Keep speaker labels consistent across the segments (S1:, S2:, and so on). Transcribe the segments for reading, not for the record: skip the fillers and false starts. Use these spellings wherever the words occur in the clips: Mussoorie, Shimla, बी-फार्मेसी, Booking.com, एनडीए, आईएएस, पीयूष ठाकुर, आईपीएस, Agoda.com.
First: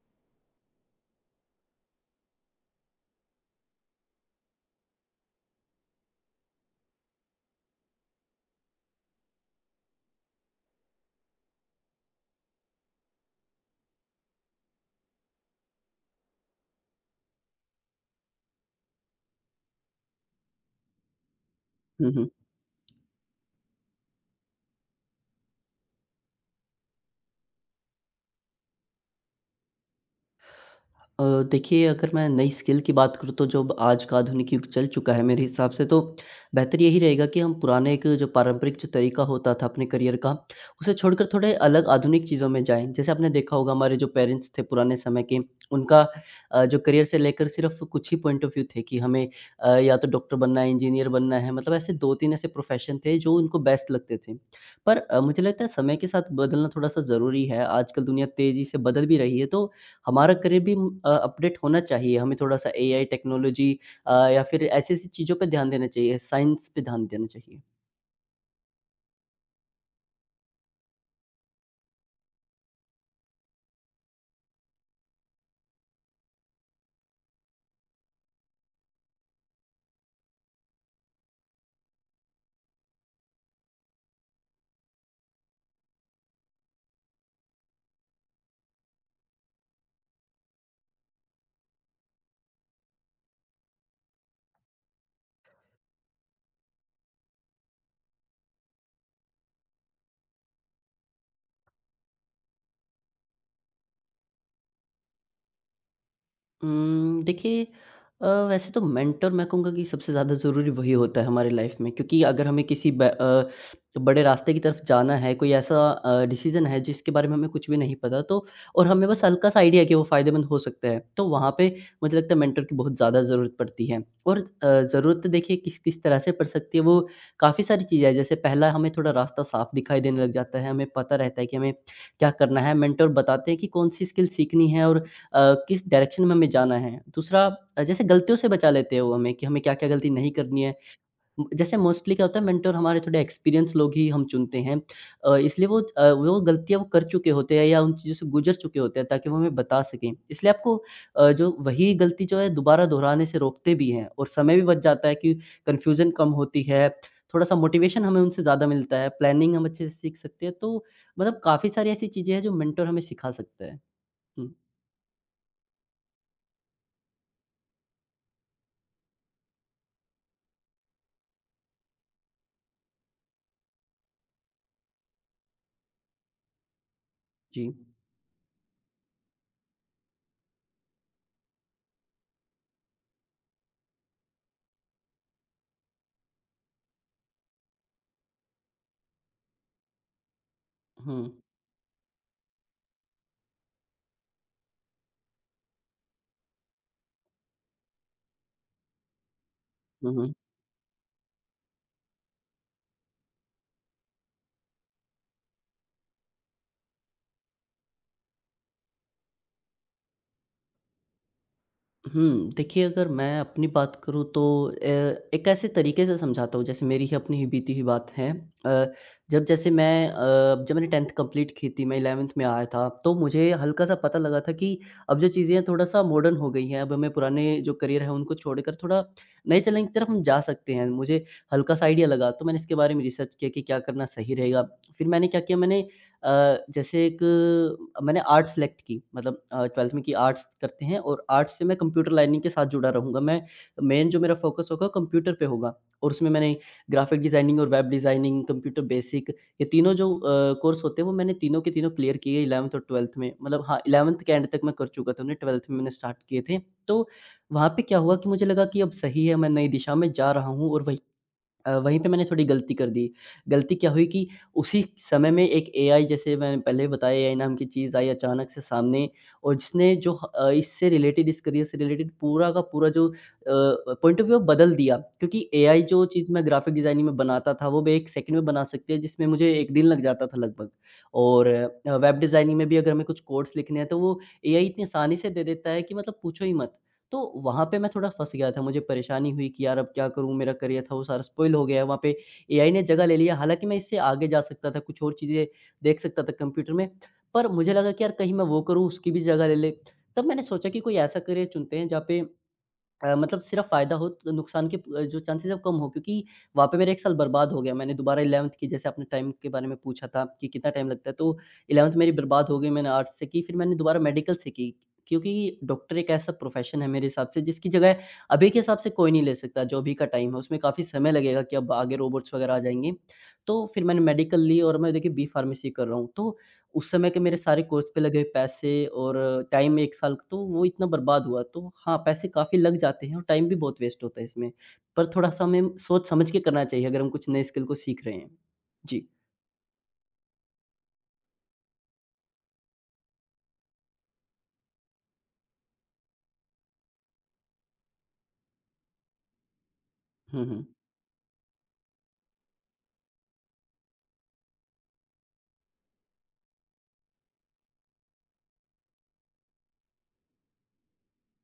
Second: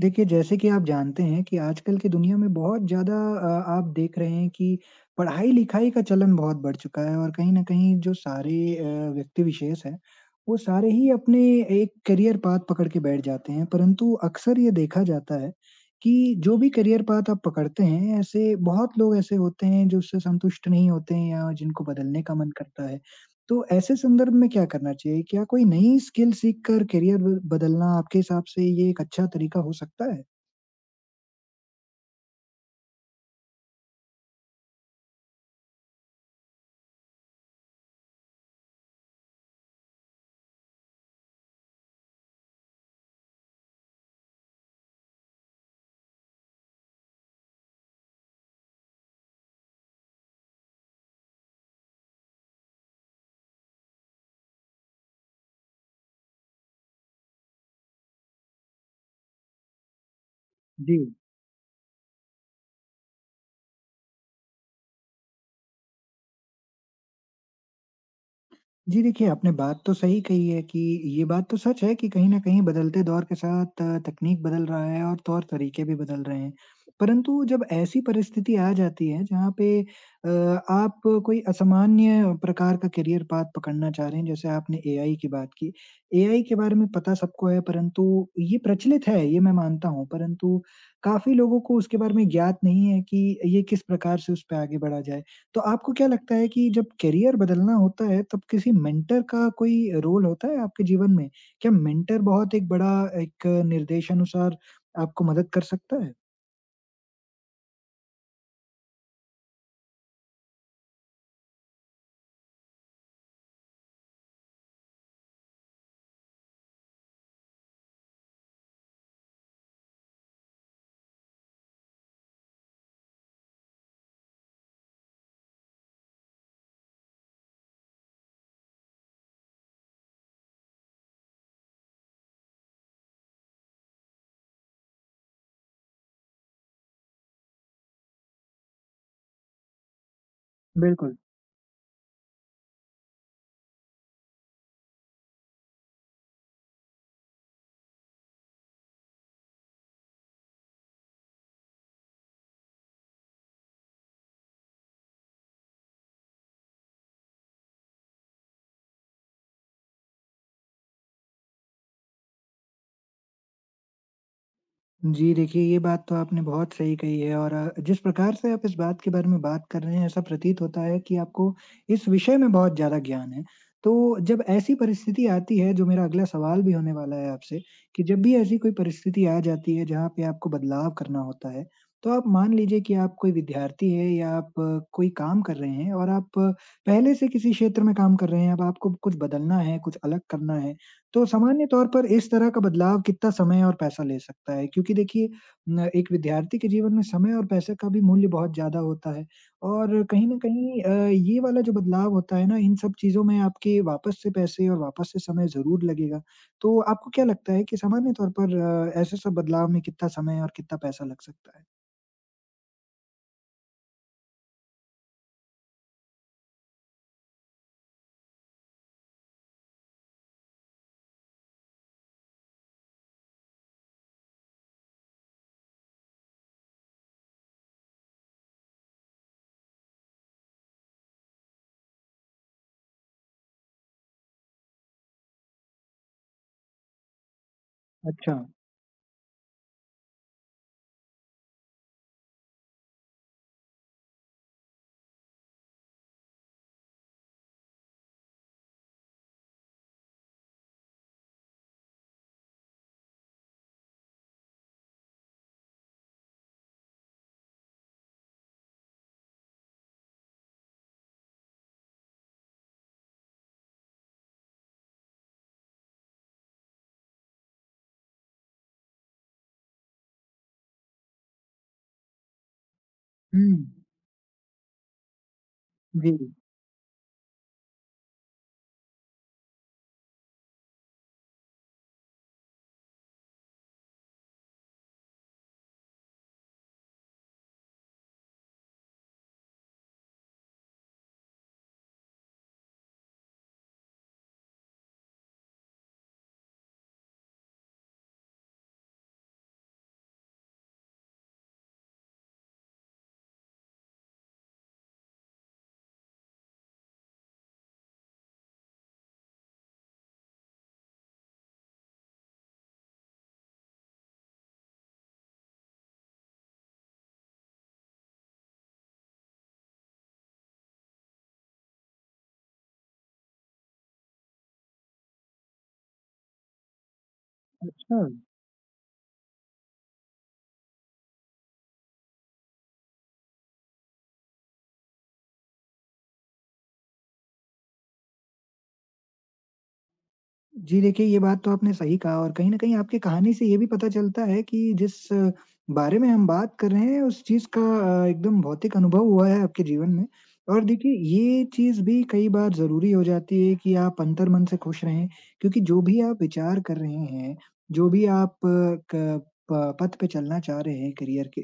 S1: देखिए, जैसे कि आप जानते हैं कि आजकल की दुनिया में बहुत ज़्यादा आप देख रहे हैं कि पढ़ाई-लिखाई का चलन बहुत बढ़ चुका है और कहीं न कहीं जो सारे व्यक्ति विशेष हैं, वो सारे ही अपने एक करियर पाथ पकड़ के बैठ जाते हैं। परंतु अक्सर ये देखा जाता है कि जो भी करियर पाथ आप पकड़ते हैं, ऐसे बहुत लोग ऐसे होते हैं जो उससे संतुष्ट नहीं होते हैं या जिनको
S2: हुँ,
S1: बदलने
S2: हुँ।
S1: का मन करता है। तो ऐसे संदर्भ में क्या करना चाहिए? क्या कोई नई स्किल सीख कर करियर ब बदलना आपके हिसाब से ये एक अच्छा तरीका हो सकता है?
S2: अ, देखिए अगर मैं नई स्किल की बात करूँ तो जो अब आज का आधुनिक युग चल चुका है मेरे हिसाब से तो बेहतर यही रहेगा कि हम पुराने एक जो पारंपरिक जो तरीका होता था अपने करियर का, उसे छोड़कर थोड़े अलग आधुनिक चीज़ों में जाएँ। जैसे आपने देखा होगा हमारे जो पेरेंट्स थे पुराने समय के, उनका जो करियर से लेकर सिर्फ़ कुछ ही पॉइंट ऑफ़ व्यू थे कि हमें या तो डॉक्टर बनना है, इंजीनियर बनना है, मतलब ऐसे 2-3 ऐसे प्रोफ़ेशन थे जो उनको बेस्ट लगते थे। पर मुझे लगता है समय के साथ बदलना थोड़ा-सा ज़रूरी है, आजकल दुनिया तेज़ी से बदल भी रही है तो हमारा करियर भी
S1: जी।
S2: अपडेट होना चाहिए। हमें थोड़ा-सा एआई टेक्नोलॉजी या फिर ऐसी-ऐसी चीज़ों पे ध्यान देना चाहिए, साइंस पे ध्यान देना चाहिए।
S1: जी, देखिए, आपने बात तो सही कही है कि ये बात तो सच है कि कहीं न कहीं बदलते दौर के साथ तकनीक बदल रहा है और तौर-तरीके भी बदल रहे हैं। परंतु जब ऐसी परिस्थिति आ जाती है जहाँ पे अ, आप कोई असामान्य प्रकार का करियर पाथ पकड़ना चाह रहे हैं, जैसे आपने एआई की बात की। एआई के बारे में पता सबको है, परंतु ये प्रचलित है, ये मैं मानता हूँ, परंतु काफ़ी लोगों को उसके बारे में ज्ञात नहीं है कि ये किस प्रकार से उस पे आगे बढ़ा जाए। तो आपको क्या लगता है कि जब करियर बदलना होता है तब किसी मेंटर का कोई रोल होता है आपके जीवन में? क्या मेंटर बहुत एक बड़ा एक निर्देशानुसार आपको मदद कर सकता है?
S2: देखिए वैसे तो मेंटर मैं कहूँगा कि सबसे ज़्यादा ज़रूरी वही होता है हमारे लाइफ में क्योंकि अगर हमें किसी बड़े रास्ते की तरफ जाना है, कोई ऐसा डिसीज़न है जिसके बारे में हमें कुछ भी नहीं पता तो और हमें बस हल्का-सा आइडिया है कि वो फ़ायदेमंद हो सकता है, तो वहाँ पे मुझे लगता है मेंटर की बहुत ज़्यादा ज़रूरत पड़ती है। और ज़रूरत देखिए किस-किस तरह से पड़ सकती है वो काफ़ी सारी चीज़ें हैं, जैसे पहला हमें थोड़ा रास्ता साफ दिखाई देने लग जाता है, हमें पता रहता है कि हमें क्या करना है, मेंटर बताते हैं कि कौन-सी स्किल सीखनी है और किस डायरेक्शन में हमें जाना है। दूसरा जैसे गलतियों से बचा लेते हैं वो हमें कि हमें क्या-क्या गलती नहीं करनी है।
S1: बिल्कुल।
S2: जैसे मोस्टली क्या होता है मेंटर हमारे थोड़े एक्सपीरियंस लोग ही हम चुनते हैं। इसलिए वो गलतियाँ वो कर चुके होते हैं या उन चीज़ों से गुज़र चुके होते हैं ताकि वो हमें बता सकें। इसलिए आपको जो वही गलती जो है दोबारा दोहराने से रोकते भी हैं और समय भी बच जाता है कि कन्फ्यूज़न कम होती है, थोड़ा-सा मोटिवेशन हमें उनसे ज़्यादा मिलता है, प्लानिंग हम अच्छे से सीख सकते हैं। तो मतलब काफ़ी सारी ऐसी चीज़ें हैं जो मेंटर हमें सिखा सकता है। हुँ,
S1: जी, देखिए, ये बात तो आपने बहुत सही कही है। और जिस प्रकार से आप इस बात के बारे में बात कर रहे हैं, ऐसा प्रतीत होता है कि आपको इस विषय में बहुत ज़्यादा ज्ञान है। तो जब ऐसी परिस्थिति आती है, जो मेरा अगला सवाल भी होने वाला है आपसे,
S2: जी।
S1: कि जब भी ऐसी कोई परिस्थिति आ जाती है जहाँ पे आपको बदलाव करना होता है, तो आप मान लीजिए कि आप कोई विद्यार्थी है, या आप कोई काम कर रहे हैं और आप पहले से किसी क्षेत्र में काम कर रहे हैं, अब आपको कुछ बदलना है, कुछ अलग करना है,
S2: हुँ।
S1: तो सामान्य तौर पर इस तरह का बदलाव कितना समय और पैसा ले सकता है? क्योंकि देखिए न, एक विद्यार्थी के जीवन में समय और पैसे का भी मूल्य बहुत ज़्यादा होता है, और
S2: हुँ,
S1: कहीं
S2: हुँ।
S1: न कहीं ये वाला जो बदलाव होता है ना, इन सब चीज़ों में आपके वापस से पैसे और वापस से समय ज़रूर लगेगा। तो आपको क्या लगता है कि सामान्य तौर पर ऐसे सब बदलाव में कितना समय और कितना पैसा लग सकता है?
S2: हुँ, देखिए अगर मैं अपनी बात करूँ तो अ, एक ऐसे तरीके से समझाता हूँ जैसे मेरी ही अपनी ही बीती हुई बात है। अ, जब मैंने 10th कंप्लीट की थी मैं 11th में आया था तो मुझे हल्का-सा पता लगा था कि अब जो चीज़ें हैं थोड़ा-सा मॉडर्न हो गई हैं। अब हमें पुराने जो करियर है उनको छोड़कर थोड़ा नए चैलेंज की तरफ हम जा सकते हैं। मुझे हल्का-सा आइडिया लगा तो मैंने इसके बारे में रिसर्च किया कि क्या करना सही रहेगा। फिर मैंने क्या किया मैंने अ, जैसे एक अ, मैंने
S1: अच्छा।
S2: आर्ट्स सेलेक्ट की मतलब 12th में की आर्ट्स करते हैं और आर्ट्स से मैं कंप्यूटर लाइनिंग के साथ जुड़ा रहूँगा। मैं मेन जो मेरा फ़ोकस होगा कंप्यूटर पे होगा और उसमें मैंने ग्राफ़िक डिज़ाइनिंग और वेब डिज़ाइनिंग, कंप्यूटर बेसिक ये तीनों जो कोर्स होते हैं वो मैंने तीनों के तीनों क्लियर किए 11th और 12th में। मतलब हाँ, 11th के एंड तक मैं कर चुका था उन्हें 12th में मैंने स्टार्ट किए थे। तो वहाँ पे क्या हुआ कि मुझे लगा कि अब सही है मैं नई दिशा में जा रहा हूँ और वहीं पे मैंने थोड़ी गलती कर दी। गलती क्या हुई कि उसी समय में एक एआई जैसे मैंने पहले बताया एआई नाम की चीज़ आई अचानक से सामने और जिसने जो इससे रिलेटेड इस करियर से रिलेटेड पूरा का पूरा जो
S1: हुँ।
S2: पॉइंट ऑफ व्यू बदल दिया। क्योंकि एआई जो
S1: जी।
S2: चीज़ मैं ग्राफिक डिज़ाइनिंग में बनाता था वो मैं 1 सेकंड में बना सकती है जिसमें मुझे 1 दिन लग जाता था लगभग। और वेब डिज़ाइनिंग में भी अगर हमें कुछ कोड्स लिखने हैं तो वो एआई इतनी आसानी से दे देता है कि मतलब पूछो ही मत। तो वहाँ पे मैं थोड़ा फँस गया था, मुझे परेशानी हुई कि यार अब क्या करूँ? मेरा करियर था वो सारा स्पॉइल हो गया है, वहाँ पे एआई ने जगह ले लिया। हालाँकि मैं इससे आगे जा सकता था, कुछ और चीज़ें देख सकता था कंप्यूटर में, पर मुझे लगा कि यार कहीं मैं वो करूँ उसकी भी जगह ले ले। तब मैंने सोचा कि कोई ऐसा करियर चुनते हैं जहाँ पे मतलब सिर्फ़ फ़ायदा हो तो नुकसान के जो चांसेज़ है वो कम हो क्योंकि वहाँ पे मेरा 1 साल बर्बाद हो गया। मैंने दोबारा 11th की जैसे आपने टाइम के बारे में पूछा था कि कितना टाइम लगता है, तो 11th मेरी बर्बाद हो गई। मैंने आर्ट्स से की, फिर मैंने दोबारा मेडिकल से की क्योंकि डॉक्टर एक ऐसा प्रोफ़ेशन है मेरे हिसाब से जिसकी जगह अभी के हिसाब से कोई नहीं ले सकता, जो अभी का टाइम है। उसमें काफ़ी समय लगेगा कि अब आगे रोबोट्स वग़ैरह आ जाएँगे। तो फिर मैंने मेडिकल ली और मैं देखिए बी-फ़ार्मेसी कर रहा हूँ। तो उस समय के मेरे सारे कोर्स
S1: अच्छा।
S2: पे लगे पैसे और टाइम 1 साल का, तो वो इतना बर्बाद हुआ। तो हाँ, पैसे काफ़ी लग जाते हैं और टाइम भी बहुत वेस्ट होता है इसमें। पर थोड़ा-सा हमें सोच समझ के करना चाहिए अगर हम कुछ नए स्किल को सीख रहे हैं। जी।
S1: जी, देखिए, ये बात तो आपने सही कहा, और कहीं न कहीं आपकी कहानी से ये भी पता चलता है कि जिस बारे में हम बात कर रहे हैं उस चीज़ का एकदम भौतिक अनुभव हुआ है आपके जीवन में।
S2: हुँ, हुँ।
S1: और देखिए, ये चीज़ भी कई बार ज़रूरी हो जाती है कि आप अंतर्मन से खुश रहें, क्योंकि जो भी आप विचार कर रहे हैं, जो भी आप क प पथ पे चलना चाह रहे हैं करियर के,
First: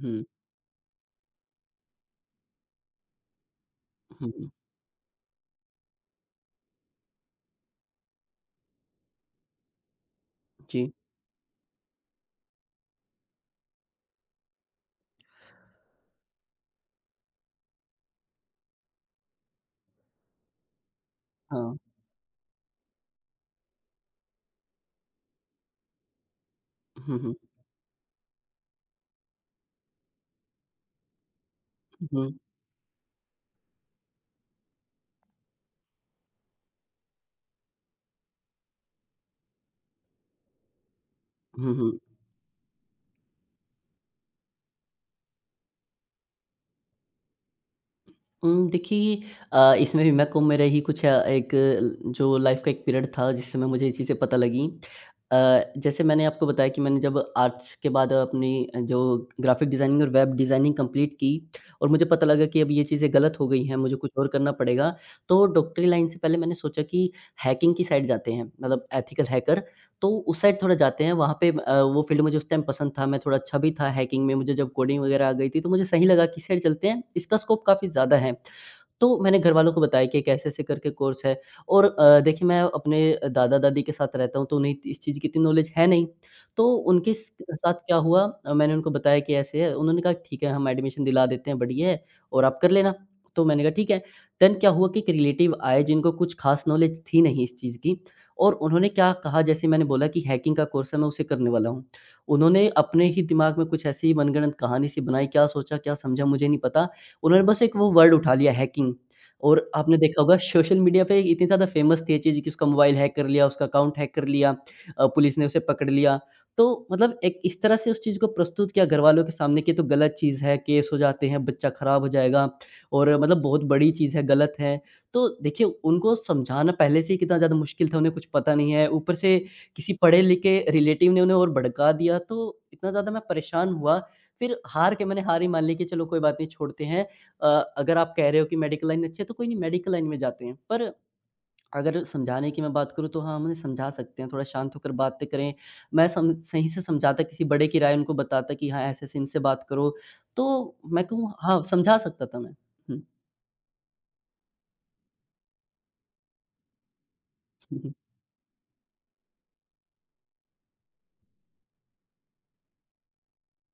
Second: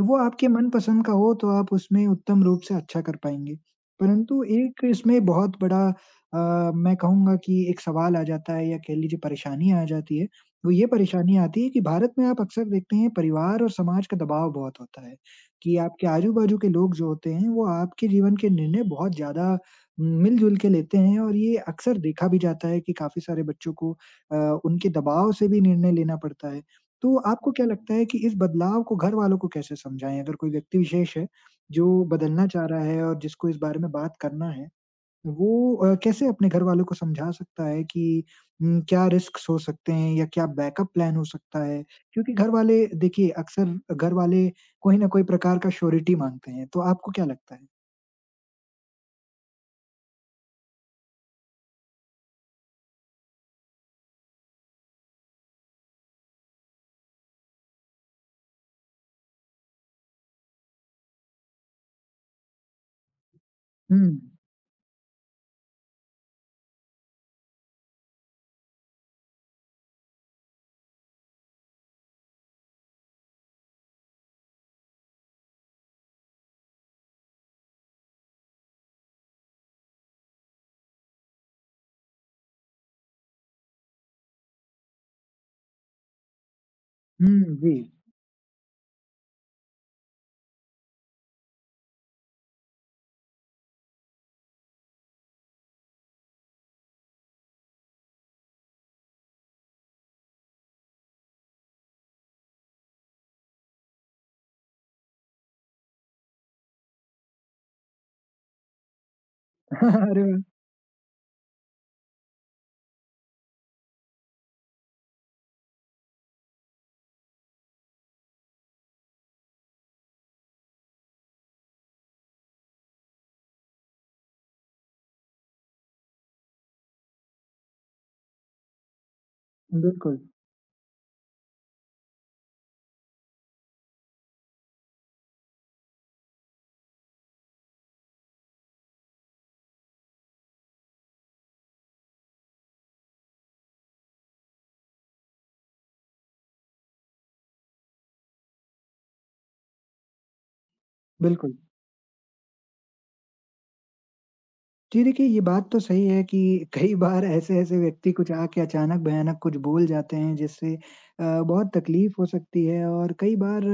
S1: वो
S2: हुँ,
S1: आपके मनपसंद का हो, तो आप उसमें उत्तम रूप से अच्छा कर पाएँगे।
S2: हुँ,
S1: परंतु
S2: हुँ।
S1: एक इसमें बहुत बड़ा अ, मैं कहूँगा कि एक सवाल आ जाता है, या कह लीजिए परेशानी आ जाती है, वो ये
S2: जी,
S1: परेशानी आती है कि भारत में आप अक्सर देखते हैं, परिवार और समाज का दबाव बहुत होता है, कि आपके आजू-बाजू के लोग जो होते हैं वो आपके जीवन के निर्णय बहुत ज़्यादा मिल-जुल के लेते हैं, और ये
S2: हाँ।
S1: अक्सर देखा भी जाता है कि काफ़ी सारे बच्चों को अ, उनके दबाव से भी निर्णय लेना पड़ता है। तो
S2: हुँ, हुँ।
S1: आपको क्या लगता है कि इस बदलाव को घरवालों को कैसे समझाएँ? अगर कोई व्यक्ति विशेष है, जो
S2: हुँ,
S1: बदलना चाह रहा है और जिसको इस बारे में बात करना है, वो कैसे अपने घर वालों को समझा सकता है कि क्या रिस्क्स हो सकते हैं या क्या बैकअप प्लान हो सकता
S2: हुँ,
S1: है?
S2: हुँ।
S1: क्योंकि घर वाले, देखिए, अक्सर घर वाले कोई ना कोई प्रकार का श्योरिटी माँगते हैं, तो आपको क्या लगता है?
S2: देखिए इसमें भी मैं को मेरा ही कुछ एक जो लाइफ़ का एक पीरियड था जिस समय मुझे ये चीज़ें पता लगीं। जैसे मैंने आपको बताया कि मैंने जब आर्ट्स के बाद अपनी जो ग्राफ़िक डिज़ाइनिंग और वेब डिज़ाइनिंग कंप्लीट की और मुझे पता लगा कि अब ये चीज़ें गलत हो गई हैं, मुझे कुछ
S1: हुँ।
S2: और करना पड़ेगा। तो डॉक्टरी लाइन से पहले मैंने सोचा कि हैकिंग की साइड जाते हैं, मतलब एथिकल हैकर तो उस साइड थोड़ा जाते हैं। वहाँ पे वो फ़ील्ड मुझे उस टाइम पसंद था, मैं थोड़ा अच्छा भी था हैकिंग में, मुझे जब कोडिंग वगैरह आ गई थी तो मुझे सही लगा कि इस साइड चलते हैं, इसका स्कोप काफ़ी ज़्यादा है। तो मैंने घरवालों को बताया कि एक ऐसे-ऐसे करके कोर्स है और देखिए मैं अपने दादा-दादी के साथ रहता हूँ, तो उन्हें इस चीज़ की इतनी नॉलेज है नहीं। तो उनके स
S1: हुँ, जी।
S2: साथ क्या हुआ मैंने उनको बताया कि ऐसे है, उन्होंने कहा ठीक है हम एडमिशन दिला देते हैं, बढ़िया है और आप कर लेना। तो मैंने कहा ठीक है। देन क्या हुआ कि एक रिलेटिव आए जिनको कुछ खास नॉलेज थी नहीं इस चीज़ की और उन्होंने क्या कहा जैसे मैंने बोला कि हैकिंग का कोर्स है मैं उसे करने वाला हूँ। उन्होंने अपने ही दिमाग में कुछ ऐसी ही मनगढ़ंत कहानी-सी बनाई, क्या सोचा, क्या समझा मुझे नहीं पता। उन्होंने बस एक वो वर्ड उठा लिया हैकिंग और आपने देखा
S1: अरे
S2: होगा
S1: वाह!
S2: सोशल मीडिया पे इतनी ज़्यादा फेमस थी ये चीज़ कि उसका मोबाइल हैक कर लिया, उसका अकाउंट हैक कर लिया पुलिस ने उसे पकड़ लिया। तो मतलब एक इस तरह से उस चीज़ को प्रस्तुत किया घरवालों के सामने कि ये तो गलत चीज़ है, केस हो जाते हैं, बच्चा खराब हो जाएगा और मतलब बहुत बड़ी चीज़ है, गलत है। तो देखिए उनको समझाना पहले से ही कितना ज़्यादा मुश्किल था, उन्हें कुछ पता नहीं है, ऊपर से किसी
S1: बिल्कुल,
S2: पढ़े-लिखे रिलेटिव ने उन्हें और भड़का दिया, तो इतना ज़्यादा मैं परेशान हुआ। फिर हार के मैंने हार ही मान ली कि चलो कोई बात नहीं छोड़ते हैं अ, अगर आप कह रहे हो कि मेडिकल लाइन अच्छी है तो कोई नहीं मेडिकल लाइन में जाते हैं। पर अगर समझाने की मैं बात करूँ तो हाँ, हम उन्हें समझा सकते हैं, थोड़ा शांत होकर बातें करें। मैं सम सही से समझाता, किसी बड़े की राय उनको बताता कि हाँ, ऐसे-ऐसे इनसे बात करो। तो मैं कहूँ
S1: बिल्कुल।
S2: हाँ, समझा सकता था मैं। हुँ,
S1: जी, देखिए, ये बात तो सही है कि कई बार ऐसे-ऐसे
S2: हुँ, हुँ, हुँ।
S1: व्यक्ति कुछ आके अचानक भयानक कुछ बोल जाते हैं, जिससे बहुत तकलीफ हो सकती है। और कई बार,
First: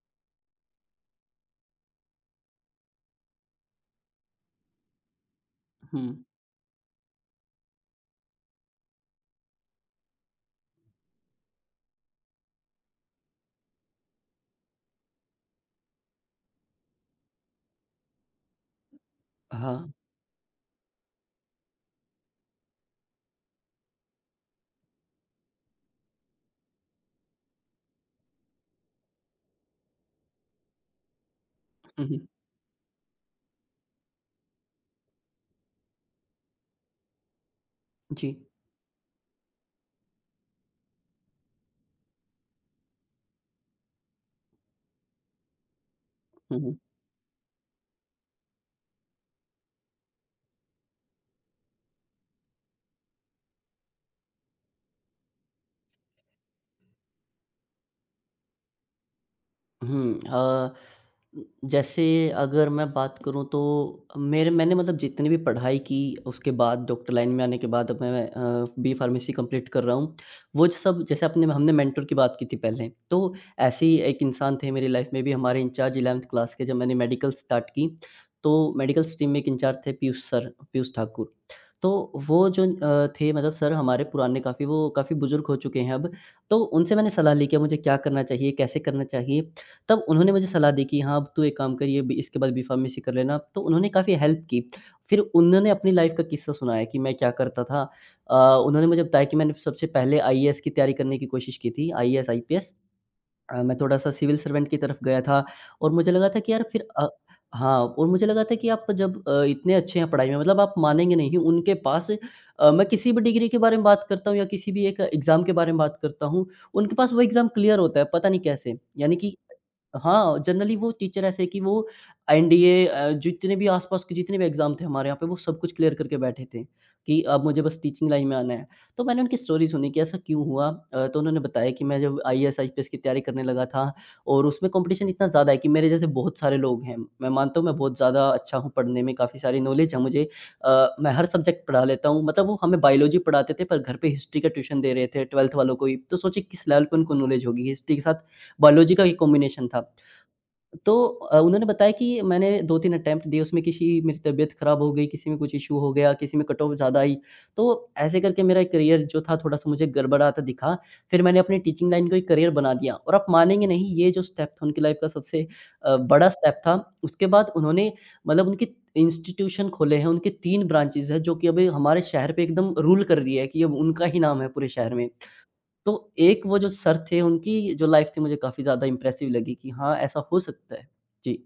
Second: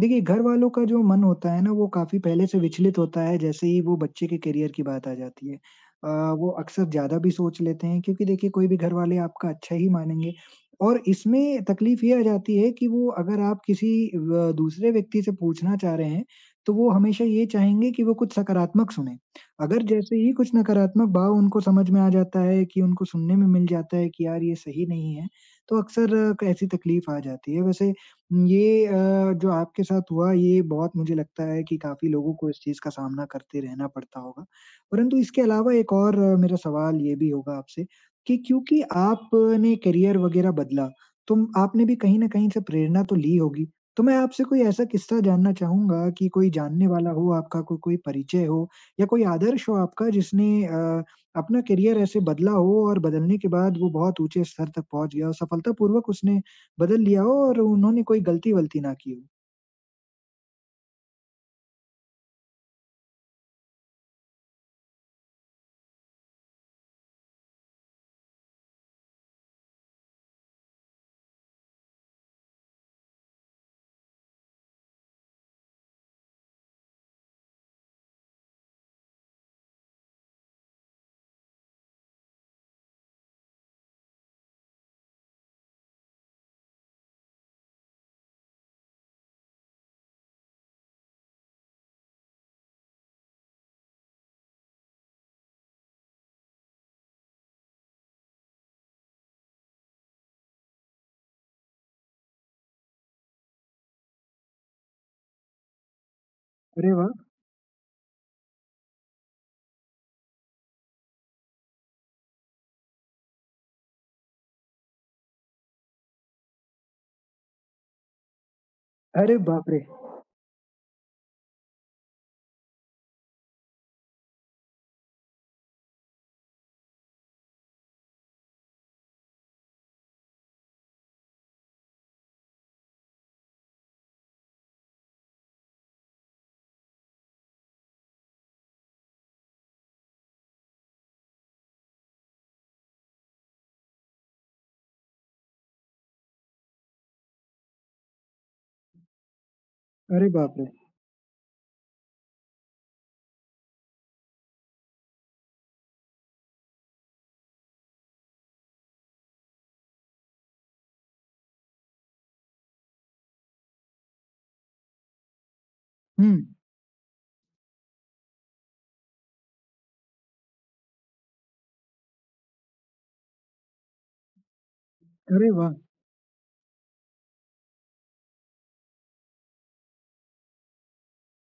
S1: देखिए, घरवालों का जो मन होता है ना, वो काफ़ी पहले से विचलित होता है जैसे ही वो बच्चे के करियर की बात आ जाती है। वो अक्सर ज़्यादा भी सोच लेते हैं, क्योंकि देखिए, कोई भी घरवाले आपका अच्छा ही मानेंगे। और इसमें तकलीफ ये आ जाती है कि वो, अगर आप किसी व दूसरे व्यक्ति से पूछना चाह रहे हैं, तो वो हमेशा ये चाहेंगे कि वो कुछ सकारात्मक सुने। अगर
S2: हाँ,
S1: जैसे ही कुछ नकारात्मक भाव उनको समझ में आ जाता है, कि उनको सुनने में मिल जाता है कि यार ये सही नहीं है, तो अक्सर क ऐसी तकलीफ आ जाती है। वैसे ये जो आपके साथ हुआ, ये बहुत, मुझे लगता है कि
S2: हुँ,
S1: काफ़ी
S2: हुँ।
S1: लोगों को इस चीज़ का सामना करते रहना पड़ता होगा। परंतु इसके अलावा एक और मेरा सवाल ये भी होगा आपसे
S2: जी।
S1: कि क्योंकि आपने करियर वग़ैरह बदला, तुम आपने भी कहीं न कहीं से प्रेरणा तो ली होगी। तो मैं आपसे कोई ऐसा किस्सा जानना चाहूँगा कि कोई
S2: हुँ, हुँ।
S1: जानने वाला हो आपका, को कोई परिचय हो, या कोई आदर्श हो आपका, जिसने अपना करियर ऐसे बदला हो, और बदलने के बाद वो बहुत ऊँचे स्तर तक पहुँच गया हो, सफलतापूर्वक उसने बदल लिया हो, और उन्होंने कोई गलती-वलती ना की हो?
S2: हुँ, जैसे अगर मैं बात करूँ तो मेरे मैंने मतलब जितनी भी पढ़ाई की उसके बाद डॉक्टर लाइन में आने के बाद अब मैं बी फार्मेसी कंप्लीट कर रहा हूँ। वो जो सब जैसे अपने हमने मेंटर की बात की थी पहले, तो ऐसे ही एक इंसान थे मेरी लाइफ में भी हमारे इंचार्ज 11th क्लास के जब मैंने मेडिकल स्टार्ट की, तो मेडिकल स्ट्रीम में एक इंचार्ज थे पीयूष सर, पीयूष ठाकुर। तो वो जो थे मतलब सर हमारे पुराने काफ़ी वो काफ़ी बुज़ुर्ग हो चुके हैं अब, तो उनसे मैंने सलाह ली कि मुझे क्या करना चाहिए, कैसे करना चाहिए? तब उन्होंने मुझे सलाह दी कि हाँ, अब तू एक काम कर ये बी इसके बाद बी फार्मेसी कर लेना। तो उन्होंने काफ़ी हेल्प की। फिर उन्होंने अपनी लाइफ़ का किस्सा सुनाया कि मैं क्या करता था। अ, उन्होंने मुझे बताया कि मैंने सबसे पहले आईएएस की तैयारी करने की कोशिश की थी, आईएएस, आईपीएस। मैं थोड़ा-सा सिविल सर्वेंट की तरफ गया था और मुझे लगा था कि यार फिर
S1: अरे वाह!
S2: हाँ, और मुझे लगा था कि आप जब इतने अच्छे हैं पढ़ाई में, मतलब आप मानेंगे नहीं, उनके पास मैं किसी भी डिग्री के बारे में बात करता हूँ या किसी भी एक एग्ज़ाम के बारे में बात करता हूँ, उनके पास वो एग्ज़ाम क्लियर होता है, पता नहीं कैसे। यानी कि
S1: अरे बाप रे!
S2: हाँ, जनरली वो टीचर ऐसे कि वो एनडीए, जितने भी आस-पास के जितने भी एग्ज़ाम थे हमारे यहाँ पे, वो सब कुछ क्लियर करके बैठे थे कि अब मुझे बस टीचिंग लाइन में आना है। तो मैंने उनकी स्टोरी सुनी कि ऐसा क्यों हुआ। तो उन्होंने बताया कि मैं जब आईएएस, आईपीएस की तैयारी करने लगा था और उसमें कॉम्पिटिशन इतना ज़्यादा है कि मेरे जैसे बहुत सारे लोग हैं। मैं मानता हूँ मैं बहुत ज़्यादा अच्छा हूँ पढ़ने में, काफ़ी सारी नॉलेज है मुझे। मैं हर सब्जेक्ट पढ़ा लेता हूँ, मतलब वो हमें बायोलॉजी पढ़ाते थे पर घर पे हिस्ट्री का ट्यूशन दे रहे थे 12th वालों को ही। तो सोचिए किस लेवल पे उनको नॉलेज होगी, हिस्ट्री के साथ बायोलॉजी का ही कॉम्बिनेशन था।
S1: अरे बाप रे!
S2: तो उन्होंने बताया कि मैंने 2-3 अटेम्प्ट दिए, उसमें किसी मेरी तबीयत खराब हो गई, किसी में कुछ इश्यू हो गया, किसी में कट ऑफ ज़्यादा आई, तो ऐसे करके मेरा करियर जो था थोड़ा-सा मुझे गड़बड़ाता दिखा। फिर मैंने अपनी टीचिंग लाइन को एक करियर बना दिया और आप मानेंगे नहीं, ये जो स्टेप था उनकी लाइफ का सबसे बड़ा
S1: हुँ,
S2: स्टेप था। उसके बाद उन्होंने, मतलब उनके इंस्टीट्यूशन खोले हैं, उनके 3 ब्रांचेज़ हैं जो कि अभी हमारे शहर पे एकदम रूल कर रही है कि अब उनका ही नाम है पूरे शहर में।
S1: अरे वाह!
S2: तो एक वो जो सर थे, उनकी जो लाइफ़ थी मुझे काफ़ी ज़्यादा इम्प्रेसिव लगी कि हाँ, ऐसा हो सकता है। जी।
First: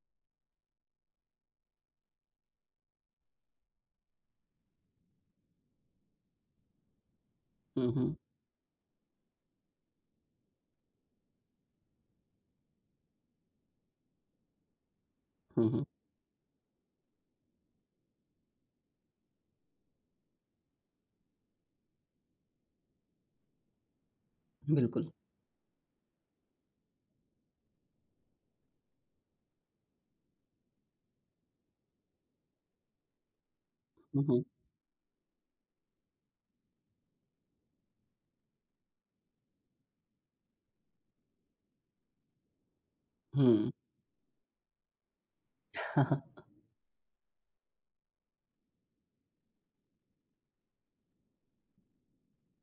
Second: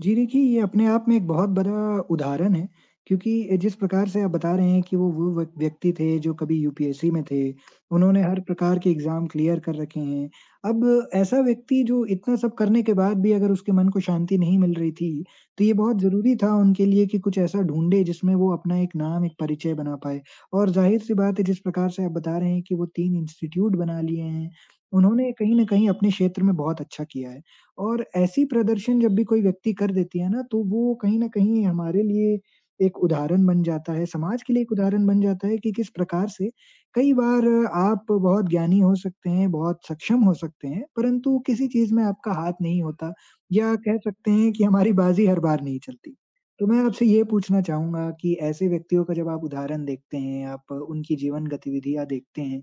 S1: जी, देखिए, ये अपने आप में एक बहुत बड़ा उदाहरण है, क्योंकि जिस प्रकार से आप बता रहे हैं कि वो व्यक्ति थे जो कभी यूपीएससी में थे,
S2: हुँ, हुँ।
S1: उन्होंने हर प्रकार के एग्ज़ाम क्लियर कर रखे हैं। अब ऐसा व्यक्ति जो इतना सब करने के बाद भी, अगर उसके मन को शांति नहीं मिल रही थी, तो
S2: हुँ,
S1: ये
S2: हुँ।
S1: बहुत ज़रूरी था उनके लिए कि कुछ ऐसा ढूँढे जिसमें वो अपना एक नाम, एक परिचय बना पाएँ। और ज़ाहिर-सी बात है, जिस प्रकार से आप बता रहे हैं कि वो 3 इंस्टीट्यूट बना लिए हैं,
S2: बिल्कुल।
S1: उन्होंने कहीं न कहीं अपने क्षेत्र में बहुत अच्छा किया है। और ऐसी प्रदर्शन जब भी कोई व्यक्ति कर देती है ना, तो वो कहीं न कहीं हमारे लिए एक उदाहरण बन जाता है,
S2: हुँ,
S1: समाज
S2: हुँ।
S1: के लिए एक उदाहरण बन जाता है कि किस प्रकार से कई बार आप बहुत ज्ञानी हो सकते हैं, बहुत सक्षम हो सकते हैं, परंतु किसी चीज़ में आपका हाथ नहीं होता,
S2: हुँ।
S1: या कह सकते हैं कि हमारी बाजी हर बार नहीं चलती। तो मैं आपसे ये पूछना चाहूँगा कि ऐसे व्यक्तियों का जब आप उदाहरण देखते हैं, आप उनकी जीवन गतिविधियाँ देखते हैं,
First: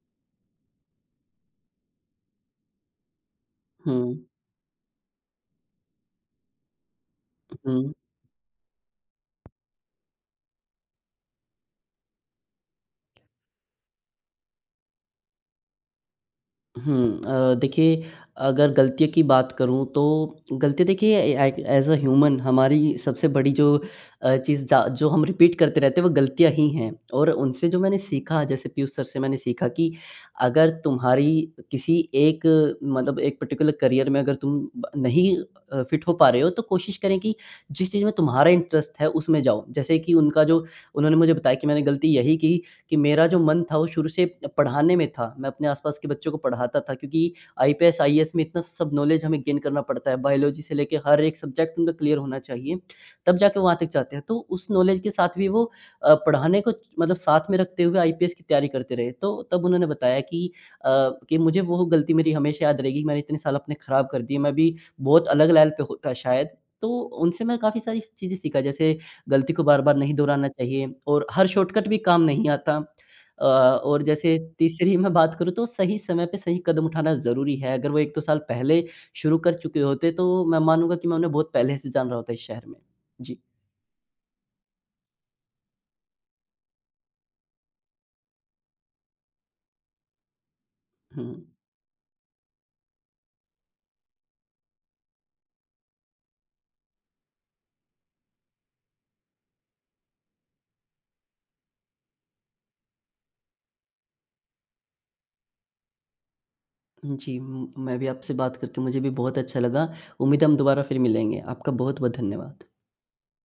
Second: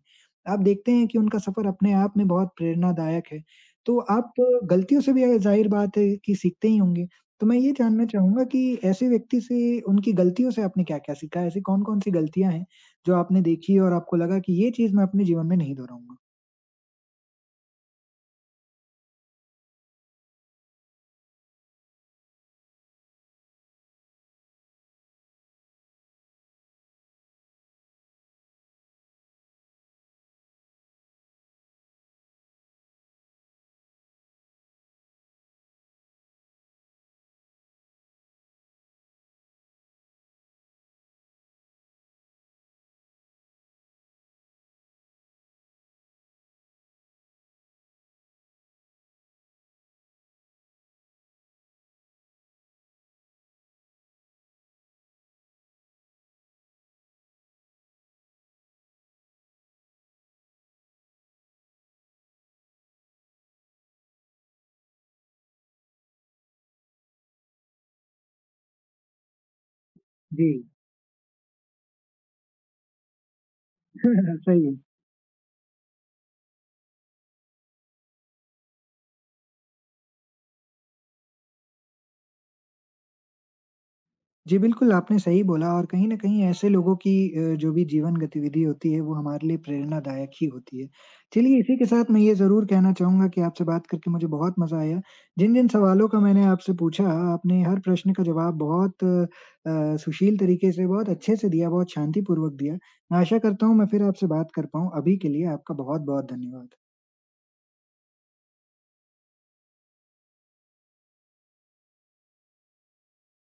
S1: आप देखते हैं कि उनका सफ़र अपने आप में बहुत प्रेरणादायक है?
S2: हुँ,
S1: तो आप गलतियों से भी, ज़ाहिर बात है कि, सीखते ही होंगे। तो मैं ये
S2: हुँ।
S1: जानना चाहूँगा कि ऐसे व्यक्ति से, उनकी गलतियों से, आपने क्या-क्या सीखा? ऐसी कौन-कौन सी गलतियाँ हैं जो आपने देखी और आपको लगा कि ये चीज़ मैं अपने जीवन में नहीं दोहराऊँगा?
S2: हुँ। देखिए, अगर गलतियों की बात करूँ तो गलती, देखिए, ए ए एज़ अ ह्यूमन हमारी सबसे बड़ी जो चीज़ जा जो हम रिपीट करते रहते हैं वो गलतियाँ ही हैं। और उनसे जो मैंने सीखा, जैसे पीयूष सर से मैंने सीखा कि अगर तुम्हारी किसी एक, मतलब एक पर्टिकुलर करियर में अगर तुम ब नहीं फिट हो पा रहे हो तो कोशिश करें कि जिस चीज़ में तुम्हारा इंटरेस्ट है उसमें जाओ। जैसे कि उनका जो, उन्होंने मुझे बताया कि मैंने गलती यही की कि मेरा जो मन था वो शुरू से पढ़ाने में था। मैं अपने आस-पास के बच्चों को पढ़ाता था क्योंकि आईपीएस, आईएएस में इतना सब नॉलेज हमें गेन करना पड़ता है। बायोलॉजी से लेके हर एक सब्जेक्ट उनका क्लियर होना चाहिए, तब जाके वहाँ तक जाते हैं। तो उस नॉलेज के साथ भी वो पढ़ाने को, मतलब साथ में रखते हुए आईपीएस की तैयारी करते रहे। तो तब उन्होंने बताया कि अ, कि मुझे वो गलती मेरी हमेशा याद रहेगी, मैंने इतने साल अपने खराब कर दिए, मैं अभी बहुत अलग लेवल पे होता शायद। तो उनसे मैं काफ़ी सारी चीज़ें सीखा, जैसे गलती को बार-बार नहीं दोहराना
S1: जी,
S2: चाहिए और हर शॉर्टकट भी काम नहीं आता। और जैसे
S1: सही है।
S2: तीसरी मैं बात करूँ तो सही समय पे सही कदम उठाना ज़रूरी है। अगर वो 1-2 साल पहले शुरू कर चुके होते तो मैं मानूँगा कि मैं उन्हें बहुत पहले से जान रहा होता इस शहर में। जी।
S1: जी, बिल्कुल, आपने सही बोला, और कहीं न कहीं ऐसे लोगों की जो भी जीवन गतिविधि होती है, वो हमारे लिए प्रेरणादायक ही होती है।
S2: हुँ।
S1: चलिए, इसी के साथ मैं ये ज़रूर कहना चाहूँगा कि आपसे बात करके मुझे बहुत मज़ा आया। जिन-जिन सवालों का मैंने आपसे पूछा, आपने हर प्रश्न का जवाब बहुत सुशील तरीके से, बहुत अच्छे से दिया, बहुत शांतिपूर्वक दिया। मैं आशा करता हूँ, मैं फिर आपसे बात कर पाऊँ। अभी के लिए आपका बहुत-बहुत धन्यवाद।
S2: जी, म मैं भी, आपसे बात करके मुझे भी बहुत अच्छा लगा। उम्मीद है हम दोबारा फिर मिलेंगे। आपका बहुत-बहुत धन्यवाद।